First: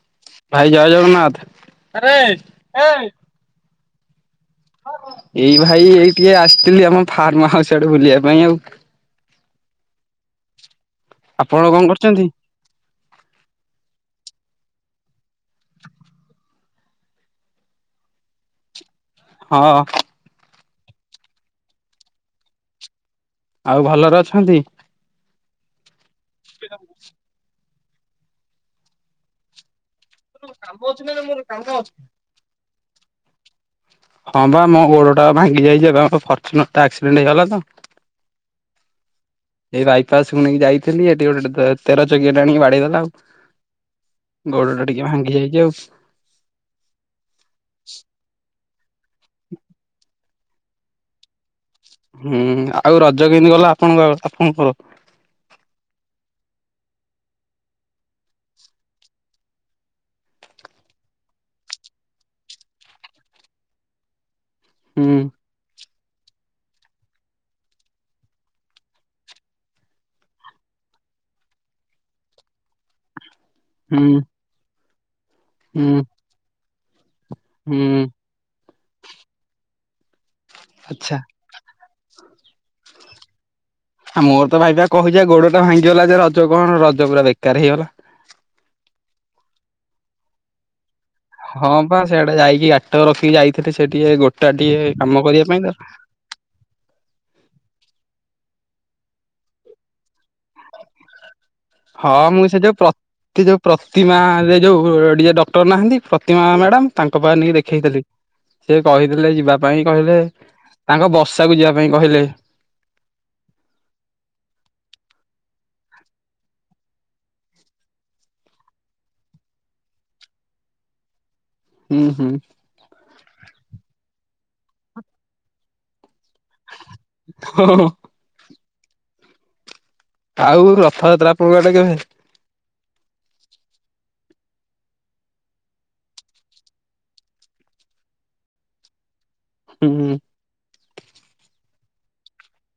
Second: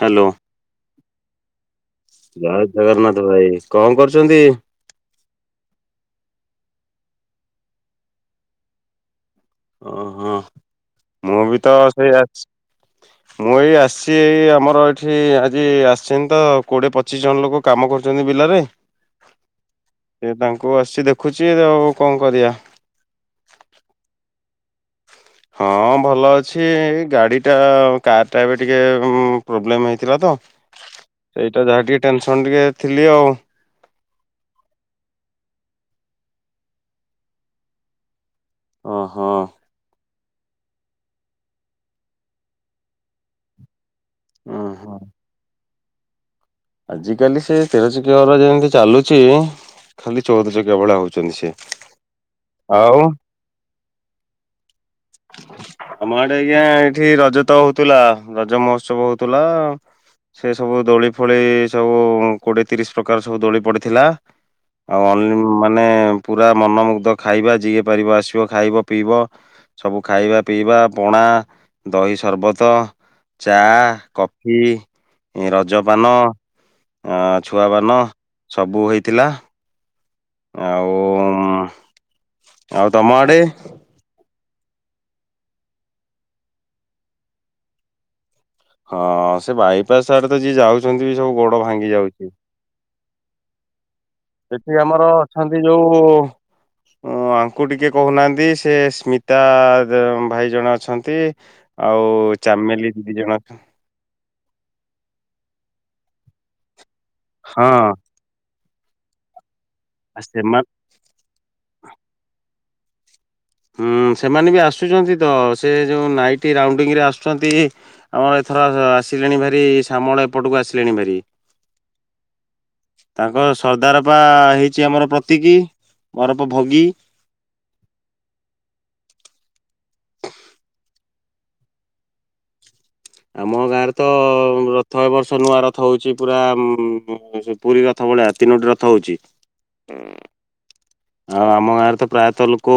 Hello, ଭାଇ ଜୟ ଜଗନ୍ନାଥ। ଜୟ ଜଗନ୍ନାଥ ଭାଇ। କଣ କରୁଛନ୍ତି? ଏଇ ଭାଇ ଏଇ ଟିକେ ଆସିଥିଲି ଆମ ଫାର୍ମ ହାଉସ୍ ଆଡେ ବୁଲିବା ପାଇଁ ଆଉ। ଓ ହୋ ମୁଁ ବି ଆପଣ ତ କଣ ସେଇ କରୁଛନ୍ତି? ଆସିଛି। ମୁଁ ଏଇ ଆସିଛି ଏଇ ଆମର ଏ ଠି ଆଜି ଆସିଛନ୍ତି ତ କୋଡିଏ ପଚିଶି ଜଣ ଲୋକ କାମ କରୁଛନ୍ତି ବିଲରେ। ହଁ। କୁ ଆସିଛି ଦେଖୁଛି। ଆଉ କଣ କରିବା? ଆଉ ଭଲରେ ଅଛନ୍ତି? ହଁ ଭଲ ଅଛି। ଗାଡି ଟା କାର ଟା ଏବେ ଟିକେ ପ୍ରୋବ୍ଲେମ ହେଇ ଥିଲା ତ ସେଇଟା ଯାହା ଟିକେ ଟେନସନ ଟିକେ ଥିଲି ଆଉ। ହଁ ବା ମୋ ଗୋଡ ଟା ଭାଙ୍ଗି ଯାଇଛି। ଏବେ ଆମ ଫର୍ଚୁନର ଟା ଆକ୍ସିଡେଣ୍ଟ ହେଇଗଲା ତ। ଓ ହୋ। ତ ଶୁଣି ଯାଇଥିଲି। ଏଠି ଗୋଟେ ତ ତେର ଚକିଆ ଟାଣିକି ବାଡେଇଦେଲା ଆଉ। ଗୋଡ ଟା ଟିକେ ଭାଙ୍ଗି ଯାଇଛିି ଆଉ। ଆଜି କାଲି ସେ ତେର ଚକିଆ ଗୁରା ଯେମିତି ଚାଲୁଛି। ଖାଲି ଚଉଦ ଚକିଆ ଭଳିଆ ହଉଛନ୍ତି ସେ। ହୁଁ ଆଉ ରଜ କେମିତି ଗଲା ଆପଣଙ୍କ ଆପଣଙ୍କର। ଠି ରଜ ତ ହଉଥିଲା। ରଜ ମହୋତ୍ସବ ହଉଥିଲା ସେ ସବୁ ଦୋଳି ଫୋଳି ସବୁ କୋଡିଏ ତିରିଶ ପ୍ରକାର ସବୁ ଦୋଳି ପଡିଥିଲା। ଆଉ ହୁଁ ଅନ୍ଲି ମାନେ ପୁରା ମନମୁଗ୍ଧ ଖାଇବା ଯିଏ ପାରିବ ଆସିବ ଖାଇବ ପିଇବ। ସବୁ ଖାଇବା, ପିଇବା, ପଣା, ଦହିସର୍ବତ ଚା, ହୁଁ କଫି, ରଜ ହୁଁ ପାନ। ଅଁ ଛୁଆବାନ ହୁଁ ସବୁ ହେଇଥିଲା। ଆଉ ଆଚ୍ଛା। ଆଉ ତମ ଆଡେ? ଆଉ ମୋର ତ ଭାଇବା କହୁଛି ଗୋଡ ଟା ଭାଙ୍ଗିଗଲା ଯେ ରଜ କଣ ରଜ ପୁରା ବେକାର ହେଇଗଲା। ହଁ ସେ ବାଇପାସ ଆଡେ ତ ଯିଏ ଯାଉଛନ୍ତି ବି ସବୁ ଗୋଡ ଭାଙ୍ଗି ଯାଉଛି। ଟି ରଖି ଯାଇଥିଲେ ସେ ଟିକେ ଗୋଟା ସେଠି ଟିକେ ଆମର କାମ କରିବା ଅଛନ୍ତି ପାଇଁ ତ ଯୋଉ ଅଁ ଆଙ୍କୁ ଟିକେ କହୁନାହାନ୍ତି। ସେ ସ୍ମିତା-ଆ-ଆ-ଆ ତ ଭାଇ ଜଣେ ଅଛନ୍ତି। ଆଉ ହଁ ମୁଁ ସେ ଯୋଉ ଚାମେଲି ଦିଦି ଜଣ ପ୍ର-ଅ-ତି ଯୋଉ ପ୍ରତିମା-ଆ-ଆ-ଆ ଏ ଯୋଉ ଅ-ଅ-ଅ ଡିଏ ଡକ୍ଟର ନାହାନ୍ତି ପ୍ରତିମା ମ୍ୟାଡାମ ତାଙ୍କ ପାଖରେ ନେଇକି ହଁ ଦେଖେଇଥିଲି। ସେ କହିଥିଲେ ଯିବା ପାଇଁ କହିଲେ ଆ ସେମା ତାଙ୍କ ବଷାକୁ ଯିବା ପାଇଁ କହିଲେ। ହୁଁ ସେମାନେ ବି ଆସୁଛନ୍ତି ତ ସେ ଯୋଉ ନାଇଟି ରାଉଣ୍ଡିଙ୍ଗରେ ଆସୁଛନ୍ତି ଆମ ଓହ ଆସିଲେଣି ଭାରି ଶାମଳ ଏପଟକୁ ଆସିଲେଣି ଭାରି। ହୁଁ ହୁଁ। ତାଙ୍କ ସର୍ଦ୍ଦାରପା ହେଇଛି ଆମର ପ୍ରତିକି। ଅରଫ ଭୋଗୀ ହଁ ଆଉ ରଥଯାତ୍ରା ଆପଣଙ୍କ ଆଡେ କେମିତି? ଆମ ଗାଁରେ ତ-ଅ-ଅ-ଅ ରଥ ଏ ବର୍ଷ ନୂଆ ରଥ ହଉଛି ପୁରା ଉଁମ-ମ୍-ମ୍-ମ୍ ପୁରୀ ରଥ ପୁଳା ତିନୋଟି ରଥ ହଉଛି। ହୁଁ। ଆଉ ଆମ ଗାଁରେ ତ ପ୍ରାୟତଃ ଲୋକୋ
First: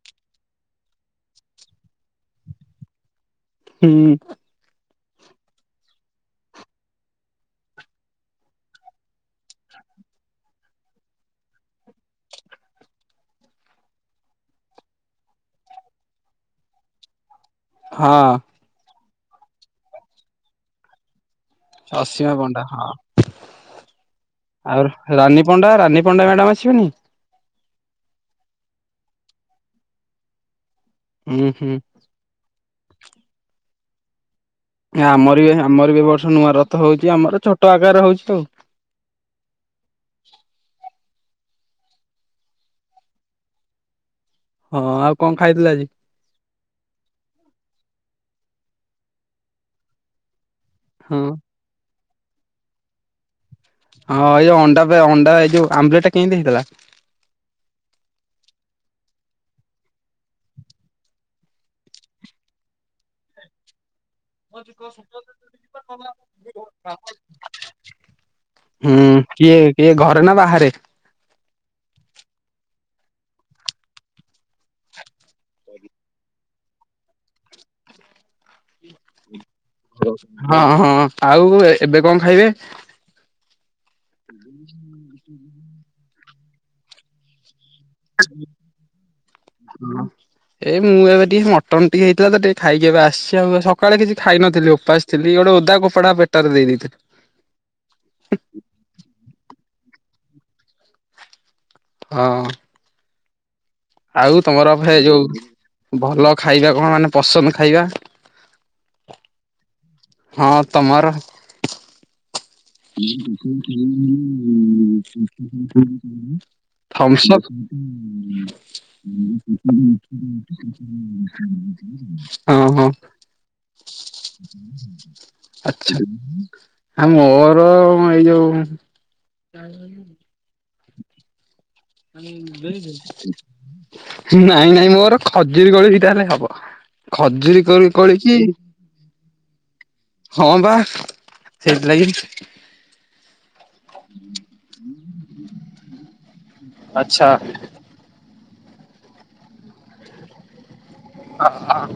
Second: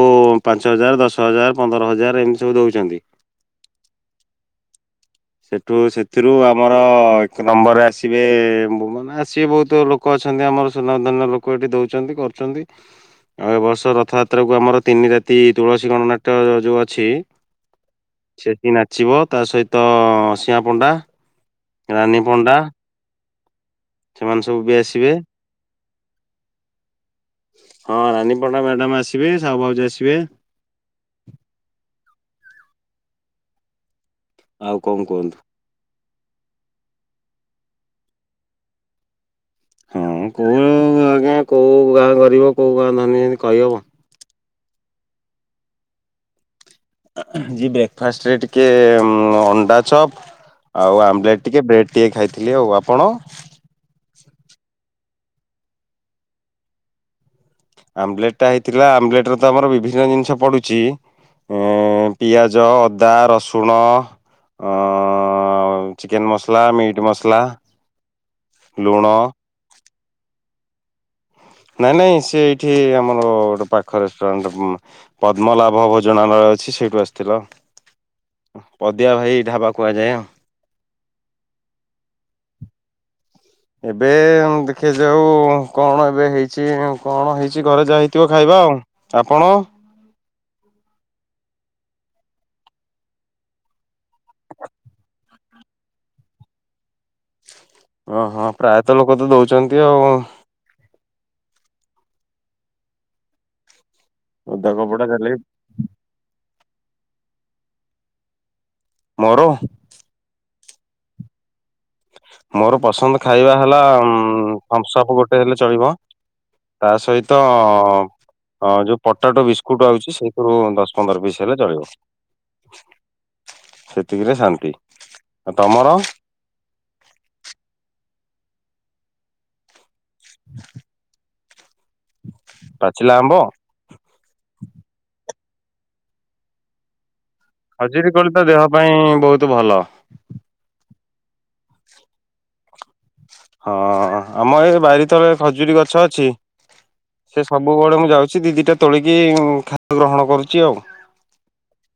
ପାଞ୍ଚ ହଜାର, ଦଶ ହଜାର, ପନ୍ଦର ହଜାର ଏମିତି ସବୁ ଦେଉଛନ୍ତି। ହୁଁ। ସେଠୁ ସେଥିରୁ ଆମର-ଅ-ଅ-ଅ ଏକ ନମ୍ବର ଆସିବେ-ଏ-ଏଯୋଉମାନେ ଆସିବେ ବହୁତ ଲୋକ। ଅଛନ୍ତି ଆମର ସୁନାଧନ୍ୟ ଲୋକ ଏଠି ଦଉଛନ୍ତି କରୁଛନ୍ତି। ଆଉ ଏବ ବର୍ଷ ରଥଯାତ୍ରା କୁ ଆମର ତିନି ରାତି ତୁଳସୀ ଗଣନାଟ୍ୟ ଯ ଯୋଉ ଅଛି ହଁ ସେଠି ନାଚିବ ତା ସହିତ ଅସିମା ପଣ୍ଡା। ଅଶୀମା ପଣ୍ଡା ହଁ। ସେମାନେ ସବୁ ବି ଆସିବେ ଆଉ ରାନୀ ପଣ୍ଡା, ରାନୀ ପଣ୍ଡା ମ୍ୟାଡାମ ଆସିବନି? ହଁ, ରାନୀ ପଣ୍ଡା ମ୍ୟାଡାମ ଆସିବେ, ସାହୁ ଭାଉଜ ଆସିବେ। ହୁଁ, ହୁଁ। ଆଉ କଣ କୁହନ୍ତୁ। ଆମର ବି, ଆମର ବି ଏ ବର୍ଷ ନୂଆ ରଥ ହଉଛି। ଆମର ଛୋଟ ଆକାର ହଉଛି ଆଉ। ହଁ, କୁହ ଆଜ୍ଞା, କଉଁ ଗାଁ ଗରିବ, କଉଁ ଗାଁ ଧନୀ? ଏମିତି କହିହେବ? ହଁ ଆଉ କଣ ଖାଇଥିଲ ଆଜି? ଜି ବ୍ରେକ୍ଫାଷ୍ଟ ରେ ଟିକେ-ଏ ଅଣ୍ଡା ଚପ୍। ଆଉ ହଁ ଆମ୍ଲେଟ୍ ଟିକେ, ବ୍ରେଡ୍ ଟିକେ ଖାଇଥିଲି। ଆଉ ଆପଣ? ହଁ ଏଇ ଅଣ୍ଡା ପା ଅଣ୍ଡା ଏଇ ଯୋଉ ଆମ୍ବଲେଟ୍ ଟା କେମିତି ହେଇଥିଲା? ଆମ୍ବଲେଟ ଟା ହେଇଥିଲା, ଆମ୍ବଲେଟ ରେ ତ ଆମର ବିଭିନ୍ନ ଜିନିଷ ପଡୁଚି। ଅଁ-ଅ ପିଆଜ, ଅଦା, ରସୁଣ। [inaudible] ଅଁ ଚିକେନ ମସଲା, ମିଟ୍ ମସଲା, ଲୁଣ ହୁଁ କିଏ କିଏ ଘରେ ନା ବାହାରେ? ଏଠି ଆମର ଗୋଟେ ପାଖ ରେଷ୍ଟୁରାଣ୍ଟ ପଦ୍ମଲାଭ ଭୋଜନାଳୟ ଅଛି, ସେଇଠୁ ଆସିଥିଲାଉ। ପଦିଆ ଭାଇ ଢାବା। କୁହାଯାଏ ଆଉ। ହଁ ହଁ ଆଉ ଏବେ କଣ ଖାଇବେ? ଏବେ ଦେଖା ଯାଉ କଣ ଏବେ ହେଇଛି? କଣ ହେଇ କିଛି ଘରେ ଯା ହେଇଥିବ ଖାଇବା ଆଉ। ଆପଣ? ଏଇ ମୁଁ ଏବେ ଟିକେ ମଟନ୍ ଟିକେ ହେଇଥିଲା ତ ଟିକେ ଖାଇକି ଏବେ ଆସିଛି ଆଉ। ସକାଳେ କିଛି ଖାଇ ନଥିଲି ଓପାସଥିଲି। ଏ ଗୋଟେ ଓଦା କପଡା ପେଟରେ ଦେଇଦେଇଥା। ଓ ହଁ ପ୍ରାୟତଃ ଲୋକ ତ ଦଉଛନ୍ତି ଆଉ। ହଁ। ଆଉ ଓଦା ତମର ଭେ କପଡା ଖାଲି ଯୋଉ ଭଲ ଖାଇବା କଣ ମାନେ ପସନ୍ଦ ଖାଇବା? ମୋର। ହଁ ତମର। [inaudible] ମୋର ପସନ୍ଦ ଖାଇବା ହେଲା ଥମ୍ସଅପ୍ ଗୋଟେ ହେଲେ ଚଳିବ। ତା ସହିତ କମିଶନର [inaudible] [inaudible] ଅ ଯୋଉ ପଟାଟୋ ବିସ୍କୁଟ ଆଉଛି ସେଇଥିରୁ ଦଶ ପନ୍ଦର ପିସ୍ ହେଲେ ଚଳିବ ହଁ, ହଁ। ସେତିକିରେ ଶାନ୍ତି। ଆଉ ତମର ଆଛା। ଆ ମୋର ଏଇଁ ଯୋଉ ଆ ଯ ପାଚିଲା ଆମ୍ବ [inaudible] ନାଇଁ ନାଇଁ ମୋର ଖଜୁରୀ କୋଳି ଭିଟା ହେଲେ ହବ। ଖଜୁରୀ କରି ଖଜୁରୀ କୋଳି କଳିକି ତ ଦେହ ପାଇଁ ବହୁତ ଭଲ। ହଁ ବା। ସେଇଟଥିଲାଗଛି। [unintelligible] ହଁ ଆମ ଏ ବାରି ତଳେ ଖଜୁରୀ ଗଛ ଅଛି। ଆଚ୍ଛା। ସେ ସବୁବେଳେ ମୁଁ ଯାଉଛି। ସେ ଦି ଦିଟା ତୋଳିକି ଖାଦ୍ୟ ଗ୍ରହଣ କରୁଛି ଆଉ। ହ ହ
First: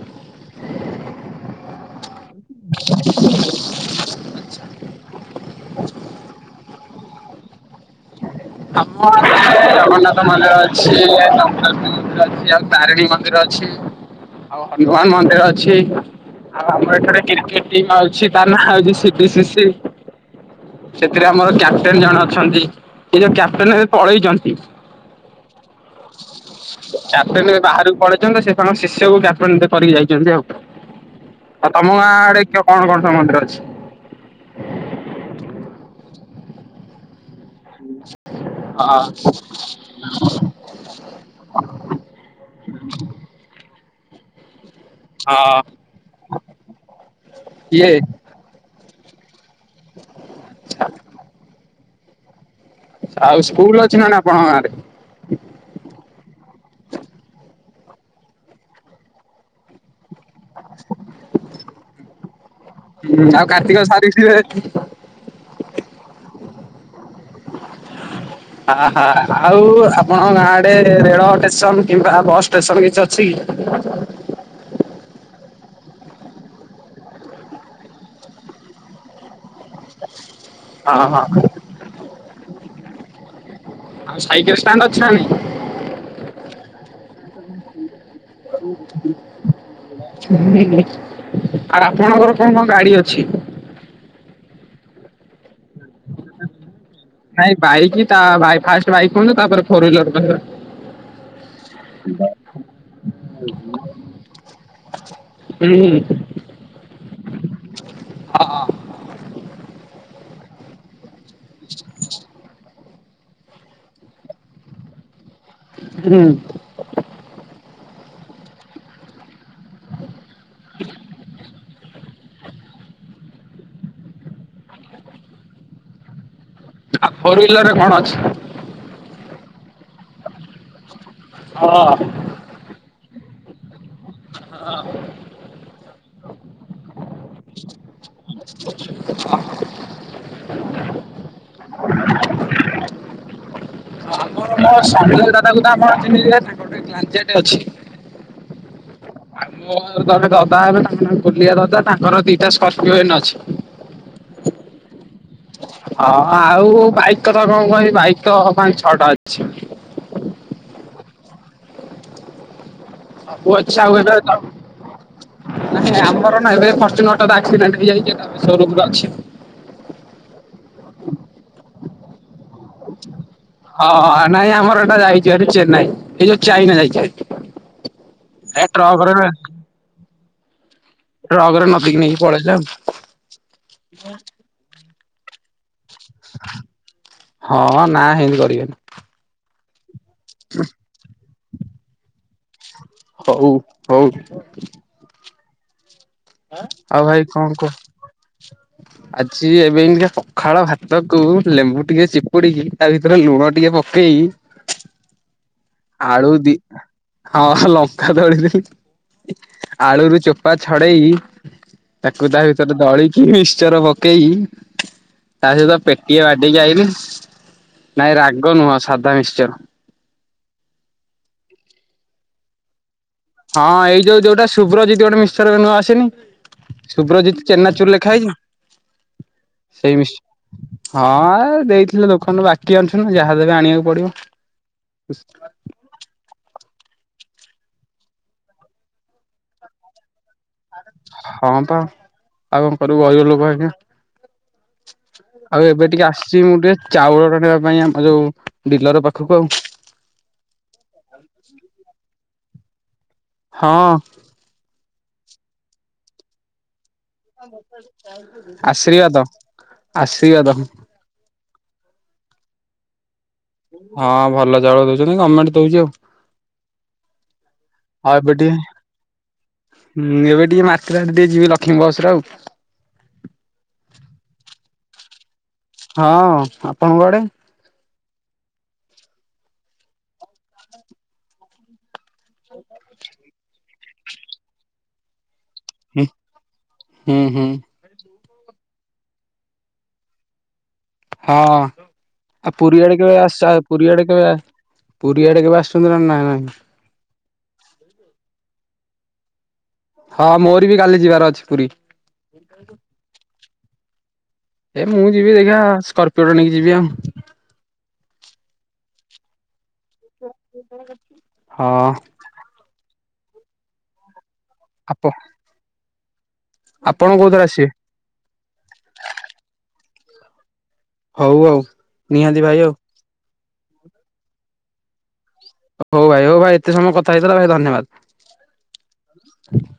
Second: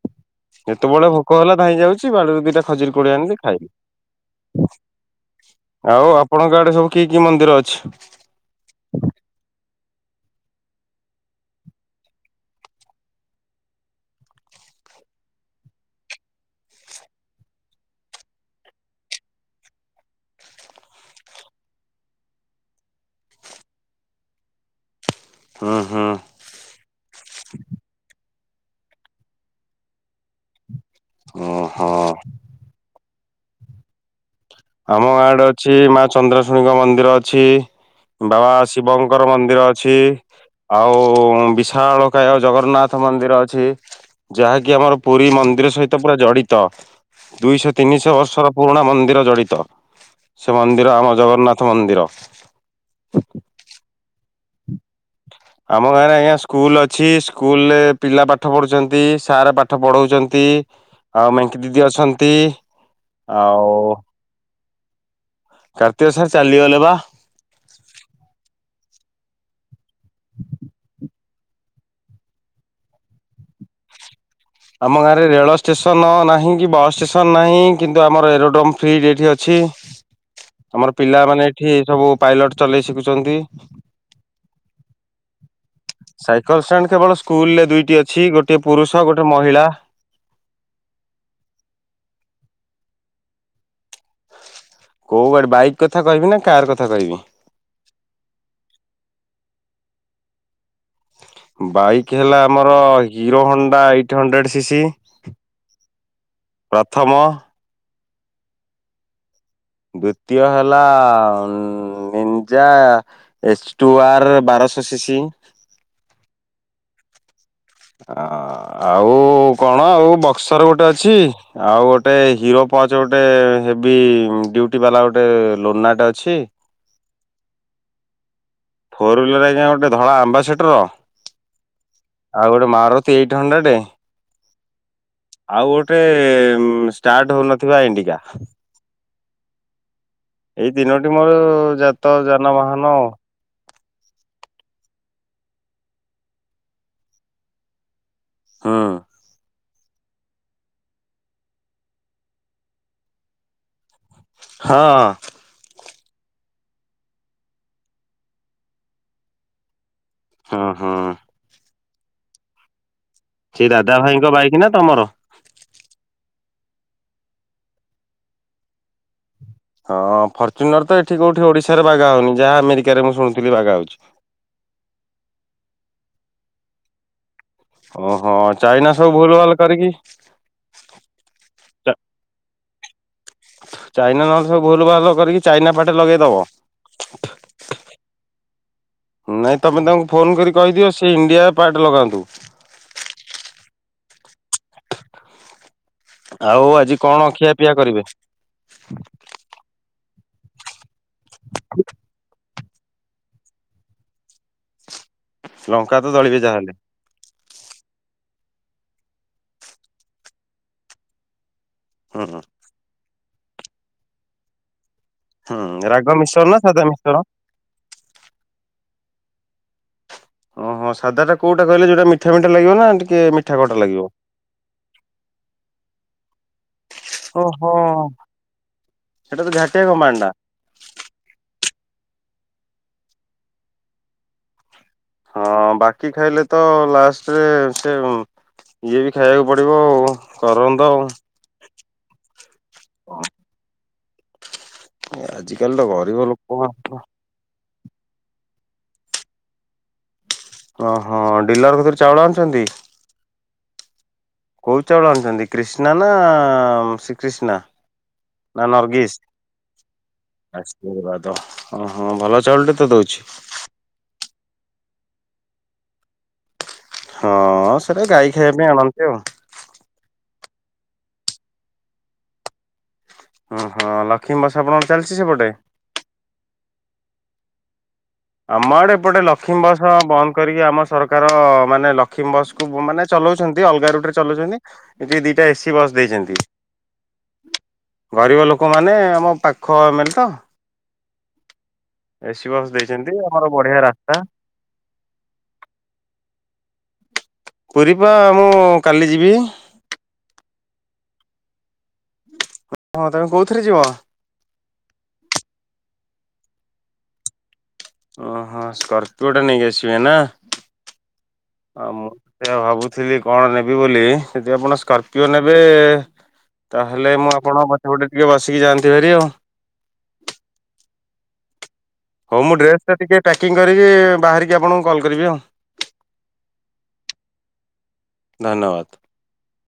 ଯେତେବେଳେ ଭୋକ ହେଲା ଧାଇଁ ଯାଉଛି। ବାଡିରୁ ଦିଟା ଖଜୁରି କୋଳି ଆଣିଲି ଖାଇଲି। ଆଉ ଆପଣଙ୍କ ଆଡେ ସବୁ କି କି ମନ୍ଦିର ଅଛି? ଆମ ଜଗନ୍ନାଥ ମନ୍ଦିର ଅଛି, [unintelligible] ମନ୍ଦିର ଅଛି ଆଉ ତାରିଣୀ ମନ୍ଦିର ଅଛି। ଆଉ ହନୁମାନ ମନ୍ଦିର ଅଛି। ଆଉ ଆମର ଏଥର କ୍ରିକେଟ ଟିମ୍ ଅଛି ତା ନାଁ ହଉଛିି ସି ବି ସି ସି। ସେଥିରେ ଆମର କ୍ୟାପଟେନ ଜଣେ ଅଛନ୍ତି, ସେ ଯୋଉ କ୍ୟାପଟେନ ପଳେଇଛନ୍ତି। ହୁଁ ହୁଁ ଚାରଟଣେ ବାହାରକୁ ପଳେଇଛନ୍ତି ସେ ତାଙ୍କ ଶିଷ୍ୟକୁ ଜାପାନିତ କରିକି ଯାଇଛନ୍ତି ଆଉ। ଆଉ ତମ ଓହୋ ଗାଁ ଆଡେ କଣ କଣ? ସମରେ ଅଛି। [unintelligible] ଆମ ଗାଁଆଡେ ଅଛି ମା ଚନ୍ଦ୍ରଶୁଣୀଙ୍କ ମନ୍ଦିର ଅଛି। ବାବା ହଁ ଶିବଙ୍କର ମନ୍ଦିର ଅଛି ଆଉ-ଉ-ଉ-ଉ-ଉ ବିଶାଳକାୟ ଜଗନ୍ନା ଜଗନ୍ନାଥ ମନ୍ଦିର ଅଛି ଯାହାକି କି ଆମର ପୁରୀ ହଁ ମନ୍ଦିର ସହିତ ପୁରା ଜଡିତ। ଦୁଇଶହ ଇଏ ତିନିଶହ ବର୍ଷର ପୁରୁଣା ମନ୍ଦିର ଜଡି ତ ସେ ମନ୍ଦିର ଆମ ଜଗନ୍ନାଥ ମନ୍ଦିର। ଆଉ ସ୍କୁଲ ଅଛି ନା ଆପଣଙ୍କ ଗାଁରେ? ଆମ ଗାଁରେ ଆଜ୍ଞା ସ୍କୁଲ ଅଛି। ସ୍କୁଲ ରେ ପିଲା ପାଠ ପଢୁଛନ୍ତି। ସାର ପାଠ ପଢଉଛନ୍ ନ୍ତି, ଆଉ ମେଙ୍କି ଦିଦି ଅଛନ୍ତି? ଆଉ କାର୍ତ୍ତିକ ସାରିଥିବେ କାରତିକ ସାର୍ ଚାଲଲିଗଲେ ହଁ ହଁ ଆଉ ଆପଣଙ୍କ ଗାଁ ଆଡେ ରେଳ ଟେସନ କିମ୍ବା ବସ୍ ଟେସନ କିଛି ଅଛି କି? ଟେସନ ନାହିଁ କି ବସ୍ ଷ୍ଟେସନ ନାହିଁ କିନ୍ତୁ ଆମର ଏରୋଡମ୍ ଫ୍ରି ଏଇଠି ଅ ଅଛି, ଆମର ହଁ ହଁ ପିଲାମାନେ ଆଉ ଏଠି ସବୁ ପାଇଲଟ ଚଲେଇ ଶିଖୁଛନ୍ତି। ଆଉ ସାଇକେଲ ଷ୍ଟାଣ୍ଡ୍ ଅଛି ନା ନାହିଁ? ସ୍କୁଲ ରେ ଦୁଇଟି ଅ ଆ ଆପଣଙ୍କର ଆପଣ କ ଗାଡି ଅଛି? କୋଉ ଗଡି ବାଇକ? ନାଇଁ ବାଇକ୍ ତା ଅ ଫାଷ୍ଟ ବାଇକ୍ କୁହନ୍ତୁ ତାପରେ ଫୋର ହୁଇଲର କହିବେ। ବାଇକ୍ ହେଲା ଆମର Hero Honda eight hundred C C ହୁଁ ପ୍ରଥମ ହଁ ହଁ। ଦ୍ଵିତୀୟ ହେଲା ଅ-ଅ-ଅ-ଅ-ଅ ନିଞା ଏଚ ଟୁ ଆର ବାରଶ ସି ସି ହୁଁ। ଅ-ଅ-ଅ ଆଉ-ଉ-ଉ କଣ ଆଉ ବକ୍ସର ଗୋଟେ ଅଛି ଆଉ ଗୋଟେ ଗୋଟେ ହିରୋ ପଚ ଗୋଟେ ହେଵି ଡୁଉଟି ବାଲା ଗୋଟେ ଲୋନାଟେ ଅଛି। ଆଉ ଫୋର ହୁଇଲର ରେ କଣ ଅଛି? ଫୋର୍ ହୁଇଲର୍ ଆଜ୍ଞା ଗୋଟେ ଧଳା ଆମ୍ବାସେଟର ଆଉ ଗୋଟେ ହଁ। ମାରୁତି ଏଇଟ୍ ହଣ୍ଡ୍ରେଡ୍ ହଁ। ଆଉ ଗୋଟେ ଷ୍ଟାର୍ଟ ହଉନଥିବା ଇଣ୍ଡିିକା। ଏଇ ତିନୋଟି ମୋର ଜାତ ଯାନବାହାନ ଆଉ। ଆପଣ ମୋ ସନଜୟ ଦାଦକୁ ତ ଆପଣ ଚିହ୍ନିଥିବେ ତାଙ୍କରେ ଗୋଟେ [unintelligible] ଅଛି। ହଁ। ମୋ ଜଣେ ଦଦା ହେବେ ତାଙ୍କ ନା ଗୋଲିଆ ଦଦା ତାଙ୍କର ଦିଟା ସ୍କର୍ପିଓ ହେନ ଅଛି। ହଁ। ହଁ ଆଉ ବାଇକ କଥା କଣ କହିବି ବାଇକ ତ ପାଞ୍ଚ, ଛଅଟା ଅଛି। ହଁ ହଁ। ସଵୁ ଅଛି ଦାଦା ଆଉ ଏବେ ଭାଇଙ୍କ ବାଇକ ନା ତମର? ନାଇଁ ଆମର ଫର୍ଚ୍ୟୁନର ଆକ୍ସିଡେଣ୍ଟ ହେଇଯାଇଛି ସୋରୁମ୍ ରେ ଅଛି। ହଁ ଫର୍ଚୁନର ତ ଏଠି କୋଉଠି ଓଡିଶାରେ ବାଗା ହଉନି। ଯାହା ଆମେରିକାରେ ମୁଁ ଶୁଣୁଥିଲି ବାଗା ହଁ ହଉଛି। ନାଇଁ ଆମର ଏଟା ଯାଇଛି ଚେନ୍ନାଇ ଏଇ ଯୋଉ ଚାଇନା ଯାଇଛି ହାରି। ଓହୋ ଚାଇନା ସବୁ ଭୁଲ ଭାଲ କରିକି ଟ୍ରକରେ ନଦୀକି ନେଇକି ପଳେଇଲେ ଆଉ ଚାଇନା ନହେଲେ ସବୁ ଭୁଲ ଭଲ କରିକି ଚାଇନା ପାଠ ଲଗେଇଦବ ହଁ ନା ହେନ୍ତି କରିବେନି। ନାଇଁ ତୁମେ ତାଙ୍କୁ ଫୋନ୍ କରି କହିଦିଅ ସେ ଇଣ୍ଡିଆ ପାର୍ଟ ଲଗାନ୍ତୁ। ହଉ ହଉ। ଆଜି ଆଉ ଭାଇ ଖିଆ କଣ ପିଆ କୁହ କରିବେ? ଆଜି ଏବେ ଏଇନିକା ପଖାଳ ଭାତକୁ ଲେମ୍ବୁ ଟିକେ ଚିପୁଡିକି ତା ଭିତରେ ଲୁଣ ଟିକେ ପକେଇ ଲଙ୍କା ତ ଆଳୁ ଦଳିବେ ଦି ଯାହାହେଲେ ହଁ ଲଙ୍କା ଦଳିବି ଆଳୁରୁ ଚୋପା ଛଡେଇ ହୁଁ ତାକୁ ତା ଭିତରେ ଦଳିକି ମିିକ୍ଚର ପକେଇ ତା ସହିତ ହୁଁ ରାଗ ପେଟିଏ ମିଶ୍ରଣ ନା ବାଡିକି ସାଧା ଆଇଲି ମିଶ୍ରଣ? ନାଇଁ ରାଗ ନୁହଁ ସାଧା ମିଶ୍ଚର। ଓହୋ ସାଧା ଟା କଉଟା କହିଲେ ଯଉଟା ମିଠା ମିଠା ଲାଗିବ ନା ଟି ହଁ ଏଇ ଯୋଉ ଯୋଉଟା ସୁୁବ୍ରଜିତ ଗୋଟେ ମିଶର ନୂଆ ଆସେନି। ସୁୁବ୍ରଜିତ ଓହୋ ଚେନାଚୁର ଲେଖାହେଇନି। ସେଟା ତ ଝାଟିଆ ସେଇ କମ୍ପାନୀ ଟା। ମିଶ୍ଚର୍ ହଁ ଦେଇ ଦୋକାନରୁ ବାକି ଆଣୁଛନ୍ତି ଯାହା ଦେବେ ଆଣିବାକୁ ପଡିବ। ହଁ ବାକି ଖାଇଲେ ତ ଲାଷ୍ଟ ରେ ସେ ଇଏ ବି ଖାଇବାକୁ ପଡିବ ଆଉ କରନ୍ଦ ଆଉ। ହଁ ତ ଆଉ କଣ କରିବୁ ଗରିବ ଲୋକ ଆଜ୍ଞା। ଆଉ ଆଜିକାଲି ତ ଏବେ ଟିକେ ଗରିବ ଆସିଛି ମୁଁ ଲୋକ ଟିକେ ଚାଉଳଟା ନେବା ପାଇଁ ଆଉ ଆ ଯୋଉ ଡିଲର ପାଖକୁ ଆଉ ଓହୋ ଡିଲର କଥିରେ ଚାଉଳ ଆଣୁଛନ୍ତି? ହଁ। କୋଉ ଚାଉଳ ଆଣୁଛନ୍ତି କ୍ରିଷ୍ଣା ନା ଶ୍ରୀକ୍ରିଷ୍ଣା ନା ଆଶୀର୍ବାଦ ଆଶୀର୍ବାଦ ନର୍ଗିଷ ଆଶୀର୍ବାଦ ଓ ହଁ ଭଲ ଚାଉଳଟେ ତ ଦଉଛି। ହଁ ଭଲ ଚାଉଳ ଦଉଛନ୍ତି ଗମେଣ୍ଟ ଦଉଛି ଆଉ। ହଁ ସେଟା ହଁ ଗାଈ ଏବେ ଟିକେ ଖାଇବା ପାଇଁ ଆଣନ୍ତି ଆଉ। ହଁ ଏବେ ଟିକେ ମାରକେଟ୍ ଆଡ଼େ ଟିକେ ଯିବି ଲକ୍ଷ୍ମୀ ବସରେ ଆଉ ଓ ହଁ ଲକ୍ଷ୍ମୀ ବସ ଆପଣ ଚାଲିଛି ସେପଟେ? ହଁ ଆପଣଙ୍କ ଆଡେ? ଆମ ଆଡେ ଏପଟେ ଲକ୍ଷ୍ମୀ ବସ ବନ୍ଦ କରିକି ଆମ ସରକାର ମାନେ ଲକ୍ଷ୍ମୀ ବସକୁ ମାନେ ଚ ଚଲଉଛନ୍ତି। ଅଲଗା ରୁଟ୍ ରେ ଚଲଉଛନ୍ତି। ଏଠିକି ଦିଟା ଏସି ବସ୍ ଦେଇଛିନ୍ତି। ହୁଁ ହୁଁ। ଗରିବ ଲୋକମାନେ ଆମ ପାଖ ଏମାନେ ତ? ହଁ ଏସି ଆ ବସ୍ ପୁରୀ ଆଡେ ଦେଇଛନ୍ତି କେବେ ଆମର ଆସୁଚ! ବଢିଆ ପୁରୀଆଡେ ରାସ୍ତା କେବେ? ପୁରୀଆଡେ କେବେ ଆସୁଛନ୍ତି ନା ନାଇଁ? ପୁରୀ ପା ମୁଁ କାଲି ଯିବି। ହଁ ମୋର ବି କାଲି ଯିବାର ଅଛି ପୁରୀ? ହଁ ତମେ କୋଉଥିରେ ଯିବ? ଏ ମୁଁ ଯିବି ଦେଖିବା ସ୍କର୍ପିଓଟା ନେଇକି ଯିବି ଆଉ। ଓହୋ! ସ୍କର୍ପିଓ ଟା ନେଇକି ଆସିବ। ନା ହଁ ଆଉ ମୁଁ ସେଆ ଭାବୁଥିଲି କଣ ନେବି ବୋଲି? ଯଦି ଆପଣ ଆପ ସ୍କର୍ପିଓ ନେବେ ଆପଣ ତାହେଲେ ମୁଁ କୋଉଥିରେ ଆପଣଙ୍କ ଆସିବେ ପଛେପଟେ ଟିକେ ବସିକି ଯାଆନ୍ତି ଭାରି ଆଉ। ହଉ ଆଉ। ନିହାତି ହଉ ମୁଁ ଭାଇ ଆଉ ଡ୍ରେସ ଟା ଟିକେ ପ୍ୟାକିଂ କରିକି, ବାହାରିକି ଆପଣଙ୍କୁ କଲ୍ କରିବି ଆଉ। ହଉ ଭାଇ ହଉ ଭାଇ ଏତେ ସମୟ କଥା ହେଇଥିଲ, ଭାଇ ଧନ୍ୟବାଦ!